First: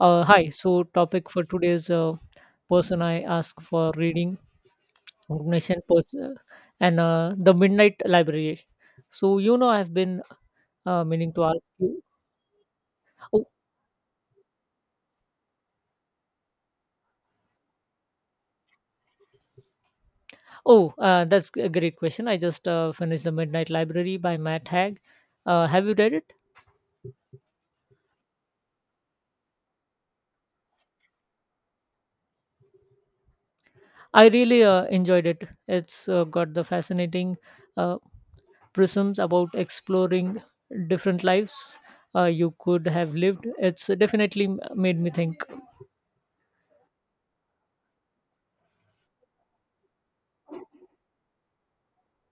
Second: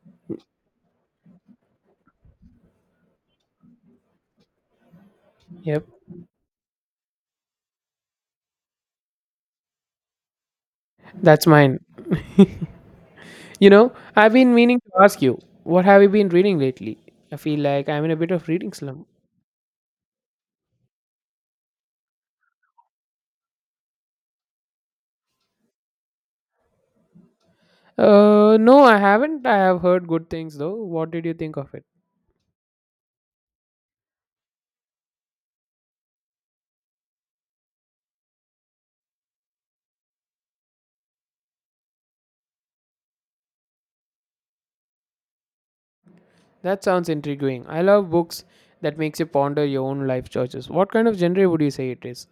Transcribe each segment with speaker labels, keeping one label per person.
Speaker 1: Hi. So, topic for today's person I ask for reading organization
Speaker 2: Yep,
Speaker 1: person and the Midnight Library. I've been meaning to
Speaker 2: that's
Speaker 1: ask
Speaker 2: mine.
Speaker 1: you. Oh,
Speaker 2: You know, I've been meaning to ask you, what have you been reading lately? I feel like I'm in a bit of reading slump.
Speaker 1: oh, that's a great question. I just finished the Midnight Library by Matt Haig. Have you read it?
Speaker 2: No, I haven't. I have heard good things though. What did you think of it?
Speaker 1: I really enjoyed it. It's got the fascinating uh, prisms about exploring different lives you could have lived. It's definitely made me think.
Speaker 2: That sounds intriguing. I love books that makes you ponder your own life choices. What kind of genre would you say it is?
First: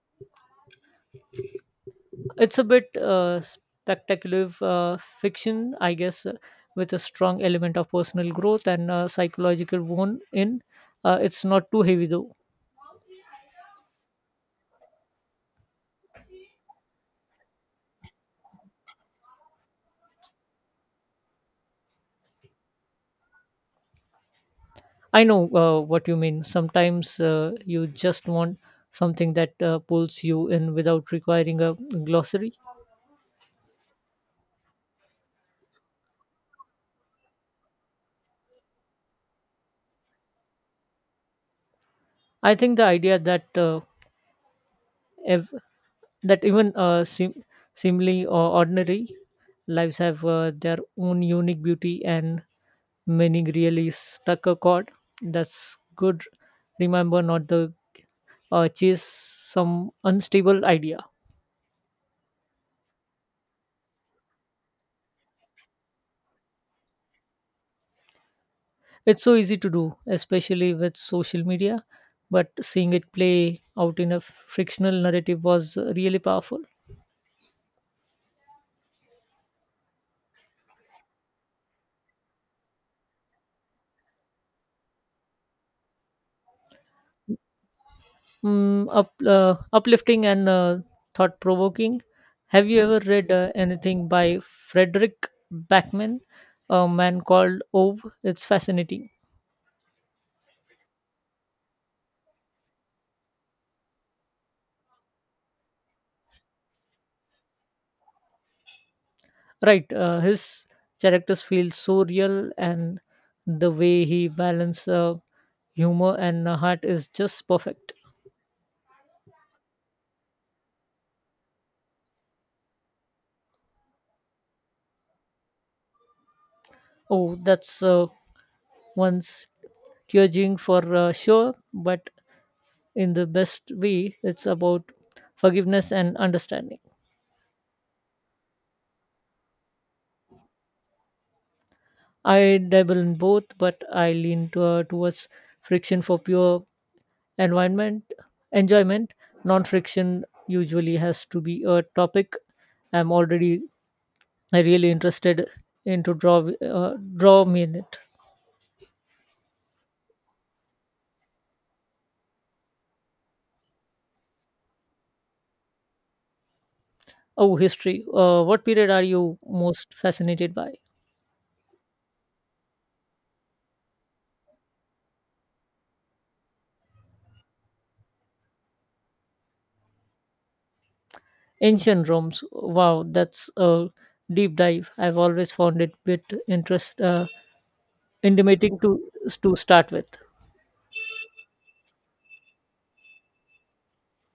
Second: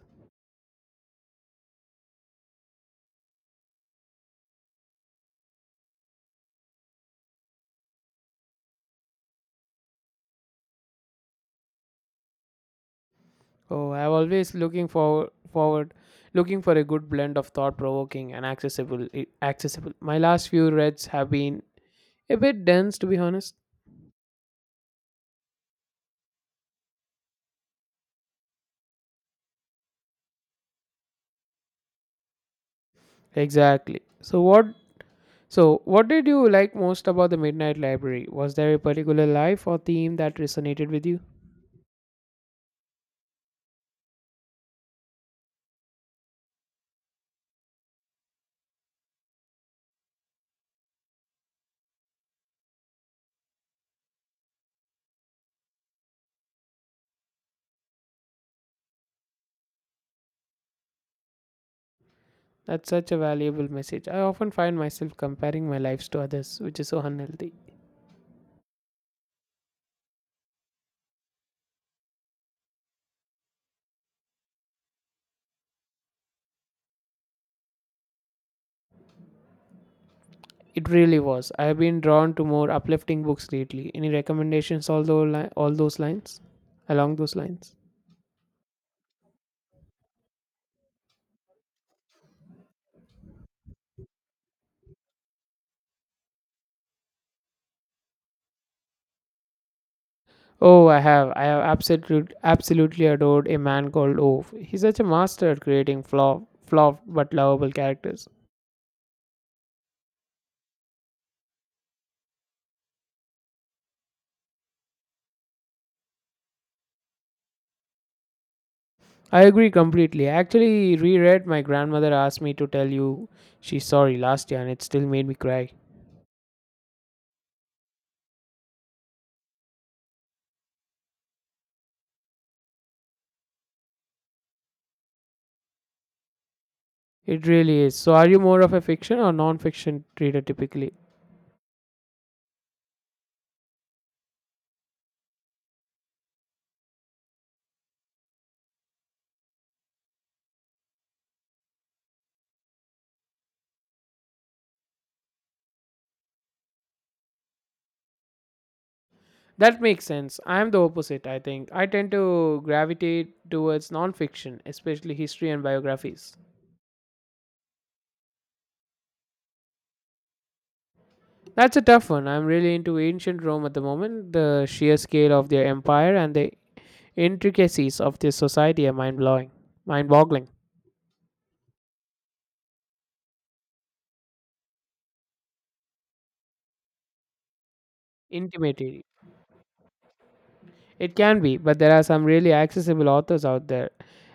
Speaker 1: It's a bit spectacular fiction, I guess, with a strong element of personal growth and psychological wound in. It's not too heavy though.
Speaker 2: Oh, I'm always looking for a good blend of thought-provoking and accessible. My last few reads have been a bit dense, to be honest.
Speaker 1: I know what you mean. Sometimes you just want something that pulls you in without requiring a glossary.
Speaker 2: Exactly. So, what did you like most about the Midnight Library? Was there a particular life or theme that resonated with you?
Speaker 1: I think the idea that ev- that even seemingly or ordinary lives have their own unique beauty and meaning really stuck a chord. That's good. Remember not the chase some unstable idea.
Speaker 2: That's such a valuable message. I often find myself comparing my lives to others, which is so unhealthy.
Speaker 1: It's so easy to do, especially with social media, but seeing it play out in a frictional narrative was really powerful.
Speaker 2: It really was. I have been drawn to more uplifting books lately. Any recommendations all those, li- all those lines? Along those lines?
Speaker 1: Uplifting and thought provoking. Have you ever read anything by Frederick Backman, a man called Ove? It's fascinating.
Speaker 2: Oh, I have. I have absolutely adored a man called Ove. He's such a master at creating flawed but lovable characters.
Speaker 1: Right, his characters feel so real, and the way he balances humor and heart is just perfect.
Speaker 2: I agree completely. I actually reread My Grandmother Asked Me to Tell You She's Sorry last year and it still made me cry.
Speaker 1: Oh, that's one's tearjerking for sure, but in the best way. It's about forgiveness and understanding.
Speaker 2: It really is. So, are you more of a fiction or non fiction reader typically?
Speaker 1: I dabble in both, but I lean towards friction for pure environment enjoyment. Non-friction usually has to be a topic I'm already really interested in to draw me in it.
Speaker 2: That makes sense. I am the opposite, I think. I tend to gravitate towards non fiction, especially history and biographies.
Speaker 1: Oh, history. What period are you most fascinated by?
Speaker 2: That's a tough one. I'm really into ancient Rome at the moment. The sheer scale of their empire and the intricacies of their society are mind boggling,
Speaker 1: Ancient Rome's. Wow, that's a deep dive. I've always found it bit interest intimidating
Speaker 2: intimating.
Speaker 1: to start with.
Speaker 2: It can be, but there are some really accessible authors out there.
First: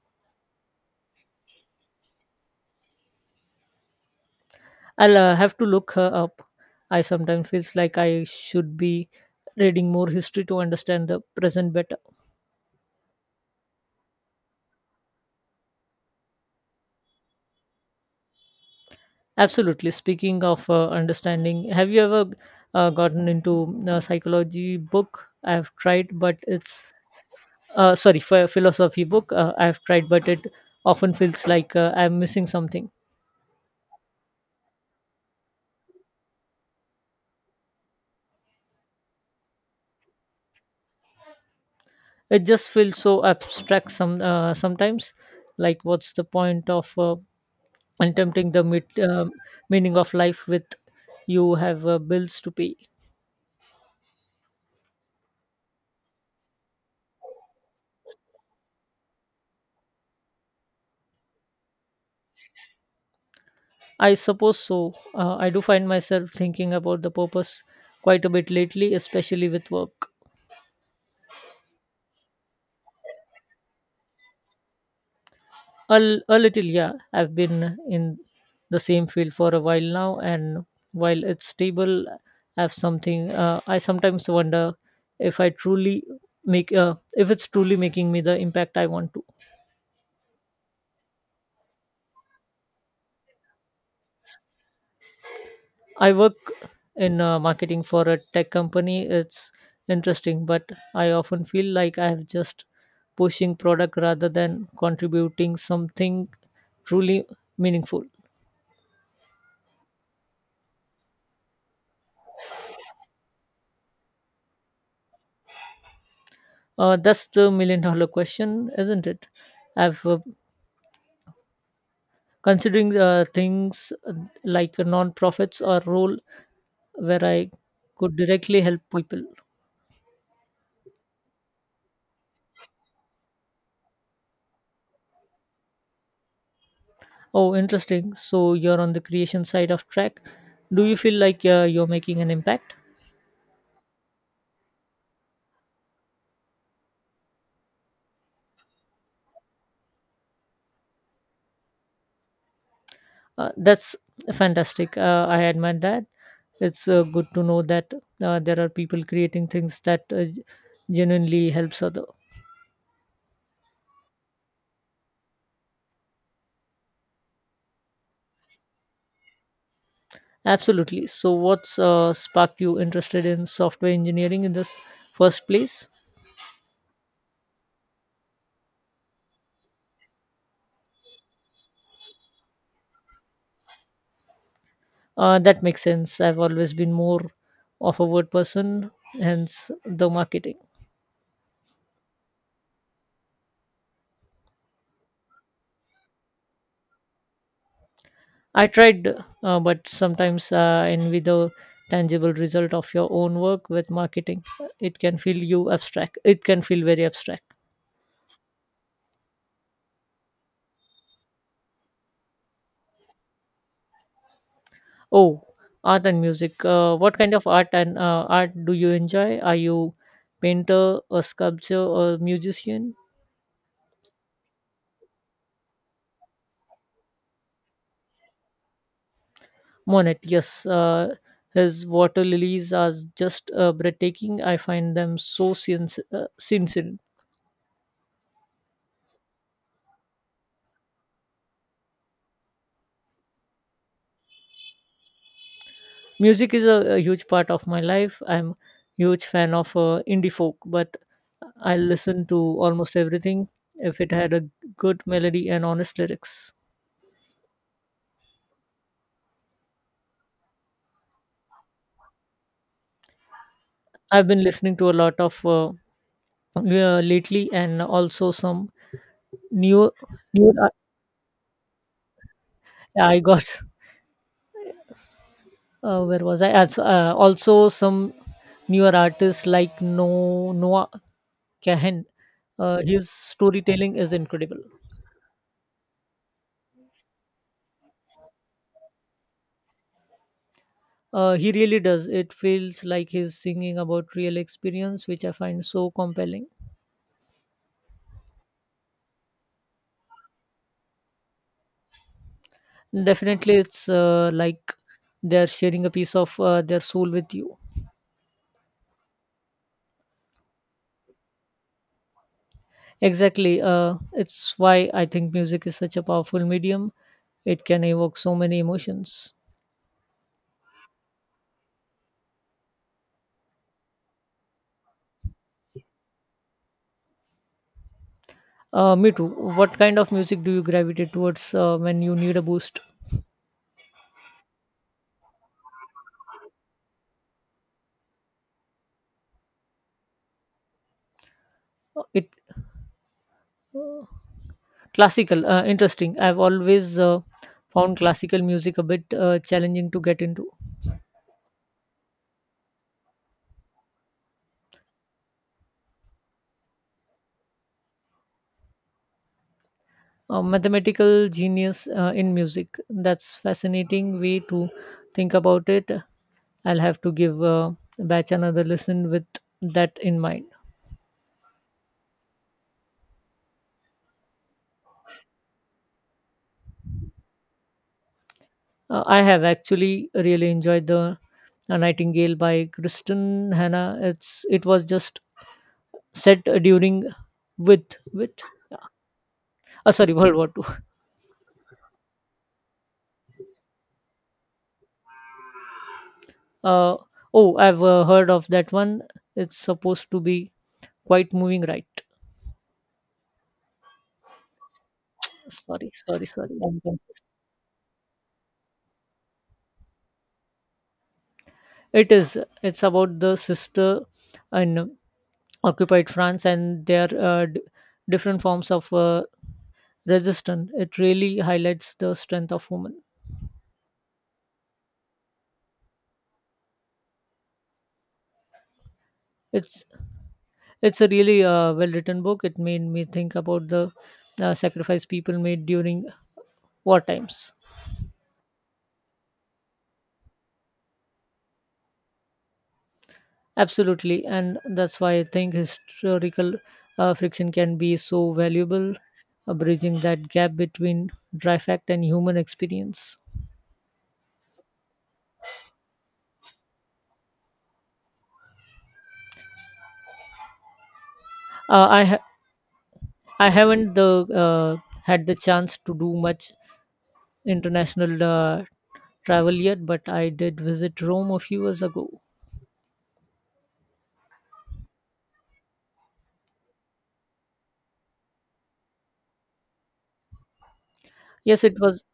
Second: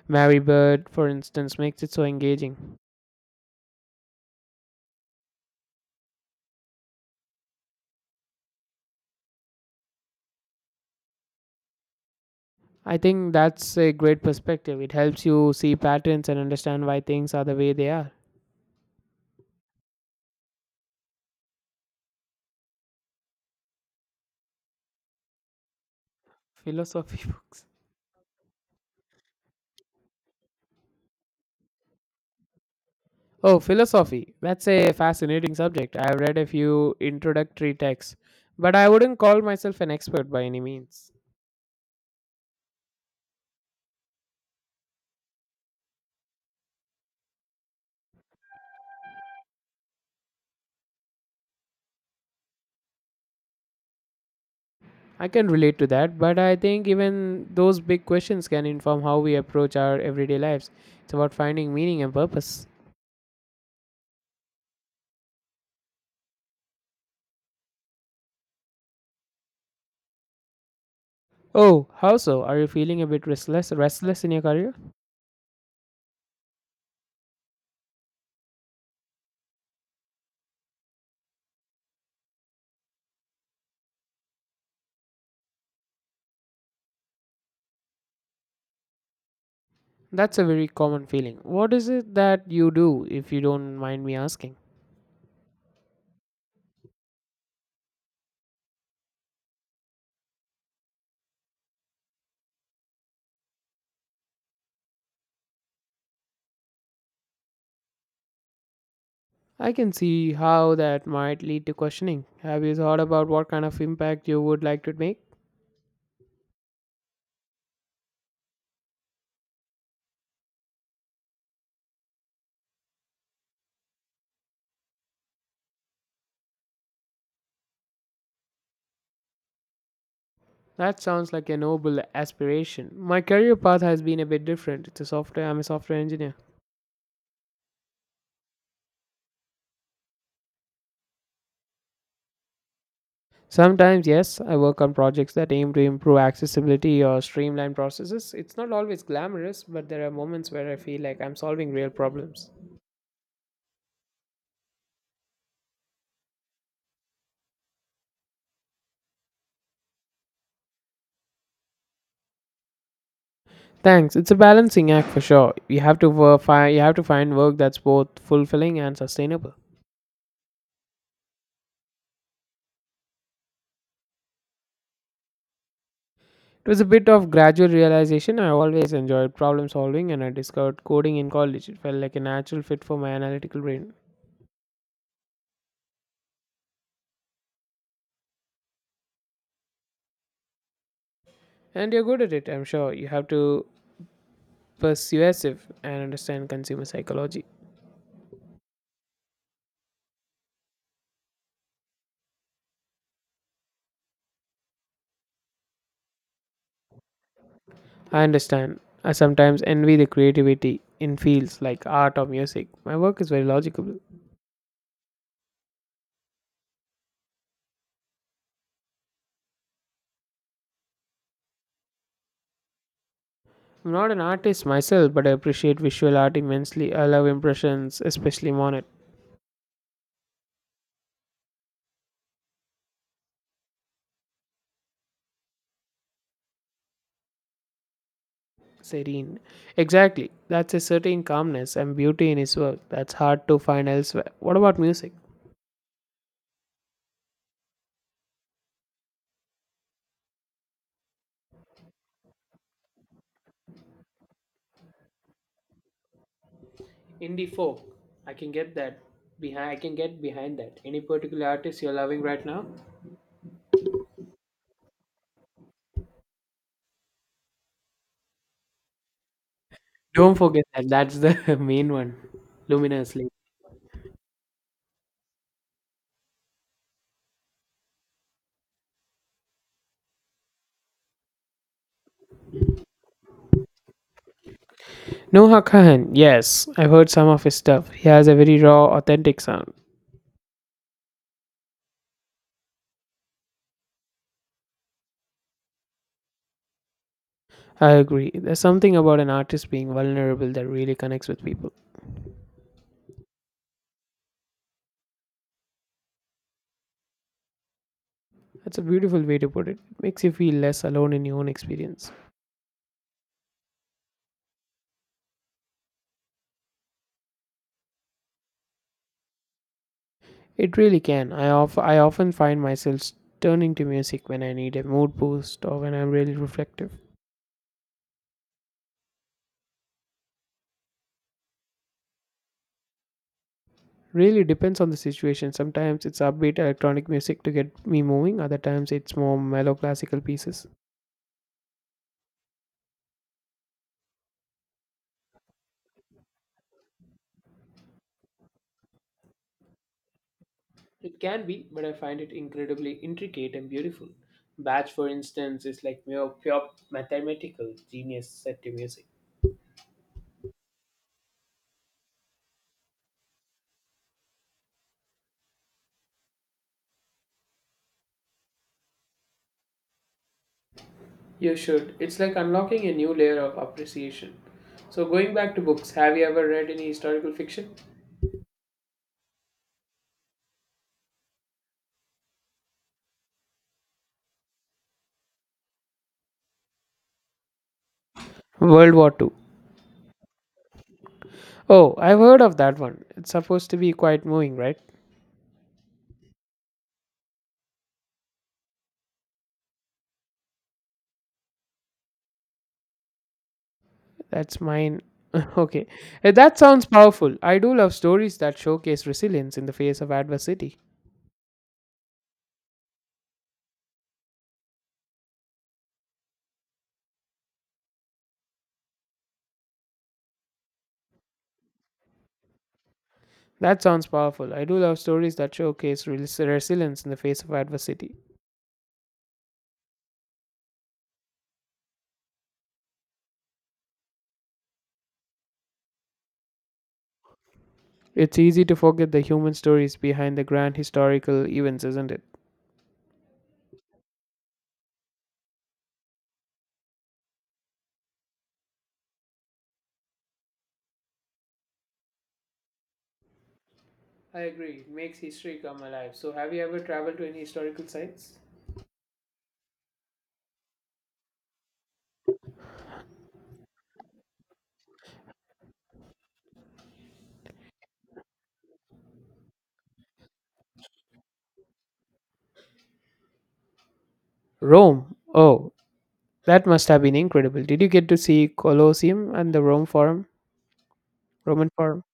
Speaker 2: Mary Bird, for instance, makes it so engaging.
Speaker 1: I'll have to look her up. I sometimes feels like I should be reading more history to understand the present better.
Speaker 2: I think that's a great perspective. It helps you see patterns and understand why things are the way they are.
Speaker 1: Absolutely. Speaking of understanding, have you ever gotten into a psychology book? I've tried, but it's
Speaker 2: Philosophy books.
Speaker 1: uh, sorry, for philosophy book. I've tried, but it often feels like I'm missing something.
Speaker 2: Oh, philosophy. That's a fascinating subject. I've read a few introductory texts, but I wouldn't call myself an expert by any means.
Speaker 1: It just feels so abstract sometimes. Like, what's the point of attempting the um meaning of life with you have bills to pay?
Speaker 2: I can relate to that, but I think even those big questions can inform how we approach our everyday lives. It's about finding meaning and purpose.
Speaker 1: I suppose so. I do find myself thinking about the purpose quite a bit lately, especially with work.
Speaker 2: Oh, how so? Are you feeling a bit restless in your career?
Speaker 1: A little, yeah. I've been in the same field for a while now, and while it's stable, I have something. I sometimes wonder if I truly make if it's truly making me the impact I want to.
Speaker 2: That's a very common feeling. What is it that you do if you don't mind me asking?
Speaker 1: I work in marketing for a tech company. It's interesting, but I often feel like I have just pushing product rather than contributing something truly meaningful.
Speaker 2: I can see how that might lead to questioning. Have you thought about what kind of impact you would like to make?
Speaker 1: That's the million dollar question, isn't it? I've considering things like non-profits or role where I could directly help people.
Speaker 2: That sounds like a noble aspiration. My career path has been a bit different. It's a software I'm a software engineer.
Speaker 1: Oh, interesting. So you're on the creation side of track. Do you feel like you're making an impact?
Speaker 2: Sometimes, yes, I work on projects that aim to improve accessibility or streamline processes. It's not always glamorous, but there are moments where I feel like I'm solving real problems.
Speaker 1: That's fantastic. I admire that. It's good to know that there are people creating things that genuinely helps other.
Speaker 2: Thanks. It's a balancing act for sure. You have to you have to find work that's both fulfilling and sustainable.
Speaker 1: Absolutely. So what's sparked you interested in software engineering in this first place?
Speaker 2: It was a bit of gradual realization. I always enjoyed problem solving, and I discovered coding in college. It felt like a natural fit for my analytical brain.
Speaker 1: That makes sense. I've always been more of a word person, hence the marketing.
Speaker 2: And you're good at it, I'm sure. You have to persuasive and understand consumer psychology.
Speaker 1: I tried, but sometimes envy the tangible result of your own work with marketing. It can feel you abstract. It can feel very abstract.
Speaker 2: I understand. I sometimes envy the creativity in fields like art or music. My work is very logical.
Speaker 1: Oh, art and music. What kind of art and art do you enjoy? Are you painter, a sculptor, or musician?
Speaker 2: I'm not an artist myself, but I appreciate visual art immensely. I love impressions, especially monet.
Speaker 1: Monet, yes, his water lilies are just breathtaking. I find them so sincere.
Speaker 2: Serene. Exactly. That's a certain calmness and beauty in his work that's hard to find elsewhere. What about music?
Speaker 1: Music is a huge part of my life. I'm huge fan of indie folk, but I listen to almost everything if it had a good melody and honest lyrics.
Speaker 2: Indie folk. I can get that. I can get behind that. Any particular artist you're loving right now?
Speaker 1: I've been listening to a lot of lately, and also some new
Speaker 2: Don't forget
Speaker 1: new.
Speaker 2: that. That's the main one.
Speaker 1: I
Speaker 2: Luminously.
Speaker 1: got where was I? Also, also some newer artists like No Noah Cahan. His storytelling is incredible.
Speaker 2: Noah Kahan. Yes, I've heard some of his stuff. He has a very raw, authentic sound.
Speaker 1: He really does. It feels like he's singing about real experience, which I find so compelling.
Speaker 2: I agree. There's something about an artist being vulnerable that really connects with people.
Speaker 1: Definitely, it's like they're sharing a piece of their soul with you.
Speaker 2: That's a beautiful way to put it. It makes you feel less alone in your own experience.
Speaker 1: Exactly. It's why I think music is such a powerful medium. It can evoke so many emotions.
Speaker 2: It really can. I often find myself turning to music when I need a mood boost or when I'm really reflective.
Speaker 1: Me too. What kind of music do you gravitate towards when you need a boost?
Speaker 2: Really depends on the situation. Sometimes it's upbeat electronic music to get me moving, other times it's more mellow classical pieces.
Speaker 1: It uh, Classical, interesting. I've always found classical music a bit challenging to get into.
Speaker 2: It can be, but I find it incredibly intricate and beautiful. Bach, for instance, is like mere pure mathematical genius set to music.
Speaker 1: A mathematical genius in music. That's fascinating way to think about it. I'll have to give Batch another listen with that in mind.
Speaker 2: You should. It's like unlocking a new layer of appreciation. So, going back to books, have you ever read any historical fiction?
Speaker 1: I have actually really enjoyed the Nightingale by Kristen Hannah. It was just set during with
Speaker 2: World War Two.
Speaker 1: oh sorry, World War Two.
Speaker 2: Oh, I've heard of that one. It's supposed to be quite moving, right?
Speaker 1: Uh, oh, I've heard of that one. It's supposed to be quite moving, right?
Speaker 2: That's mine. Okay.
Speaker 1: Sorry, sorry, sorry.
Speaker 2: That
Speaker 1: I'm
Speaker 2: sounds
Speaker 1: confused.
Speaker 2: powerful. I do love stories that showcase resilience in the face of adversity.
Speaker 1: It is. It's about the sister in occupied France and their different forms of resistance. It really highlights the strength of women.
Speaker 2: That sounds powerful. I do love stories that showcase resilience in the face of adversity.
Speaker 1: It's it's a really well written book. It made me think about the sacrifice people made during war times.
Speaker 2: It's easy to forget the human stories behind the grand historical events, isn't it?
Speaker 1: Absolutely, and that's why I think historical friction can be so valuable, bridging that gap between dry fact and human experience.
Speaker 2: I agree. It makes history come alive. So, have you ever traveled to any historical sites?
Speaker 1: Uh, I ha- I haven't the had the chance to do much international travel yet, but I did visit Rome a few years ago.
Speaker 2: Rome. Oh, that must have been incredible. Did you get to see Colosseum and the Rome Forum?
Speaker 1: Yes,
Speaker 2: Roman
Speaker 1: it
Speaker 2: Forum?
Speaker 1: was.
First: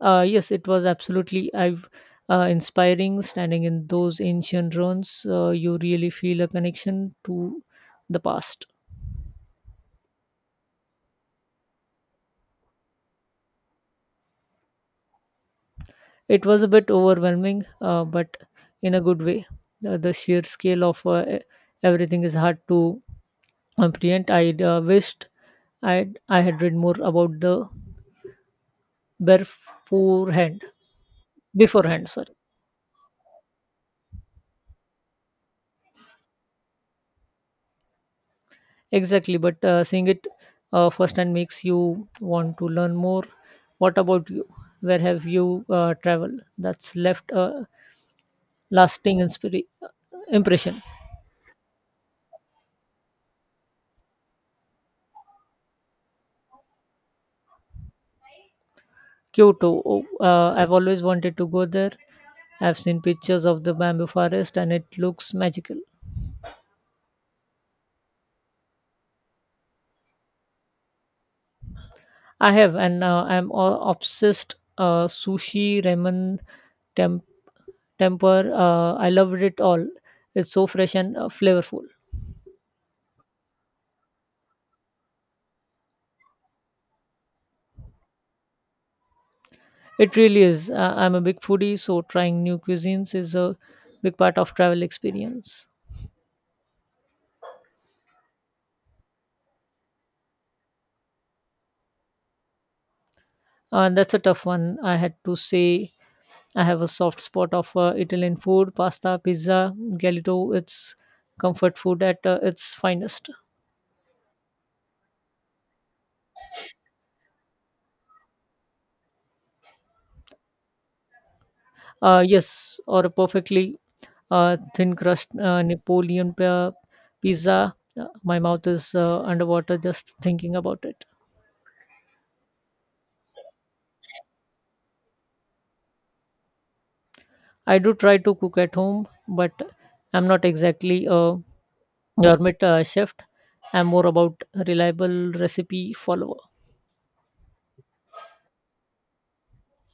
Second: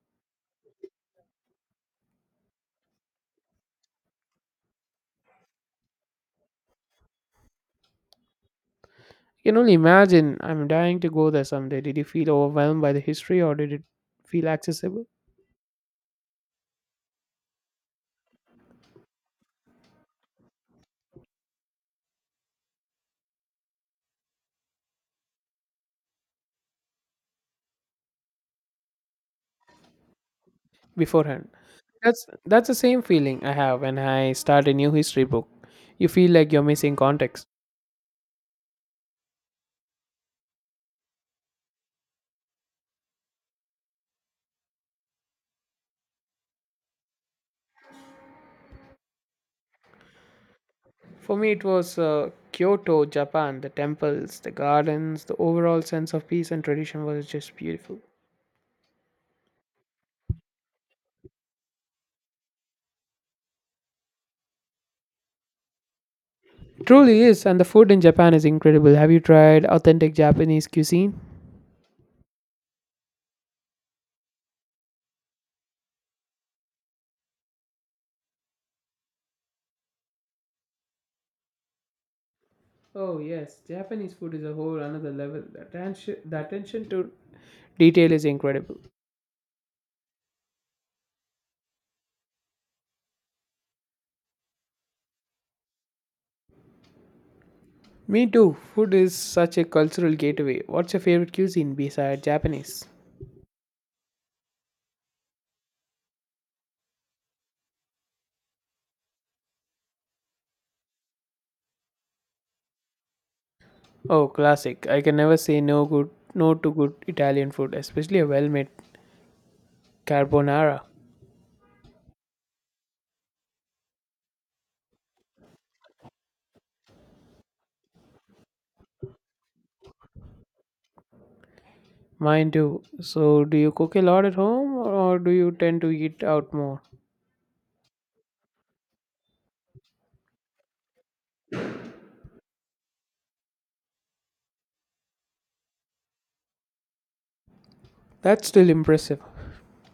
Speaker 1: Yes, it was absolutely. I've inspiring standing in those ancient ruins. You really feel a connection to the past.
Speaker 2: I can only imagine. I'm dying to go there someday. Did you feel overwhelmed by the history or did it feel accessible
Speaker 1: It was a bit overwhelming, but in a good way. The sheer scale of everything is hard to comprehend. I wished I had read more about the beforehand.
Speaker 2: beforehand?
Speaker 1: Beforehand, sorry.
Speaker 2: That's the same feeling I have when I start a new history book. You feel like you're missing context.
Speaker 1: Exactly, but seeing it firsthand makes you want to learn more. What about you? Where have you traveled? That's left a lasting impression.
Speaker 2: For me, it was Kyoto, Japan. The temples, the gardens, the overall sense of peace and tradition was just beautiful.
Speaker 1: Kyoto, oh, I've always wanted to go there. I've seen pictures of the bamboo forest and it looks magical.
Speaker 2: Truly is, and the food in Japan is incredible. Have you tried authentic Japanese cuisine?
Speaker 1: I have, and I'm all obsessed. Sushi, ramen, temp- temper. I loved it all. It's so fresh and flavorful.
Speaker 2: Oh yes, Japanese food is a whole another level. The attention to detail is incredible.
Speaker 1: It really is. I'm a big foodie, so trying new cuisines is a big part of travel experience.
Speaker 2: Me too. Food is such a cultural gateway. What's your favorite cuisine besides Japanese?
Speaker 1: That's a tough one. I had to say I have a soft spot of Italian food, pasta, pizza, galito. It's comfort food at its finest.
Speaker 2: Oh, classic. I can never say no to good Italian food, especially a well-made carbonara.
Speaker 1: Yes, or a perfectly thin crust Napoleon pizza. My mouth is underwater just thinking about it.
Speaker 2: Mine too. So, do you cook a lot at home or do you tend to eat out more?
Speaker 1: I do try to cook at home, but I'm not exactly a gourmet chef. I'm more about reliable recipe follower.
Speaker 2: That's still impressive.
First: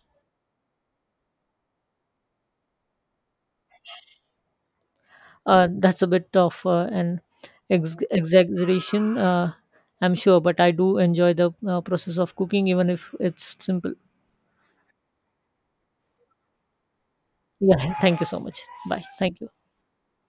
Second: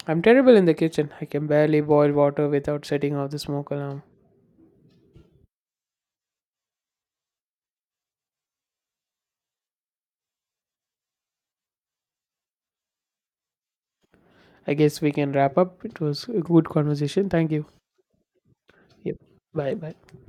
Speaker 2: I'm terrible in the kitchen. I can barely boil water without setting off the smoke alarm.
Speaker 1: That's a bit of an exaggeration, I'm sure, but I do enjoy the process of cooking, even if it's simple.
Speaker 2: I guess we can wrap up. It was a good conversation. Thank you.
Speaker 1: Yeah, thank you so much. Bye.
Speaker 2: Yep.
Speaker 1: Thank you.
Speaker 2: Bye bye.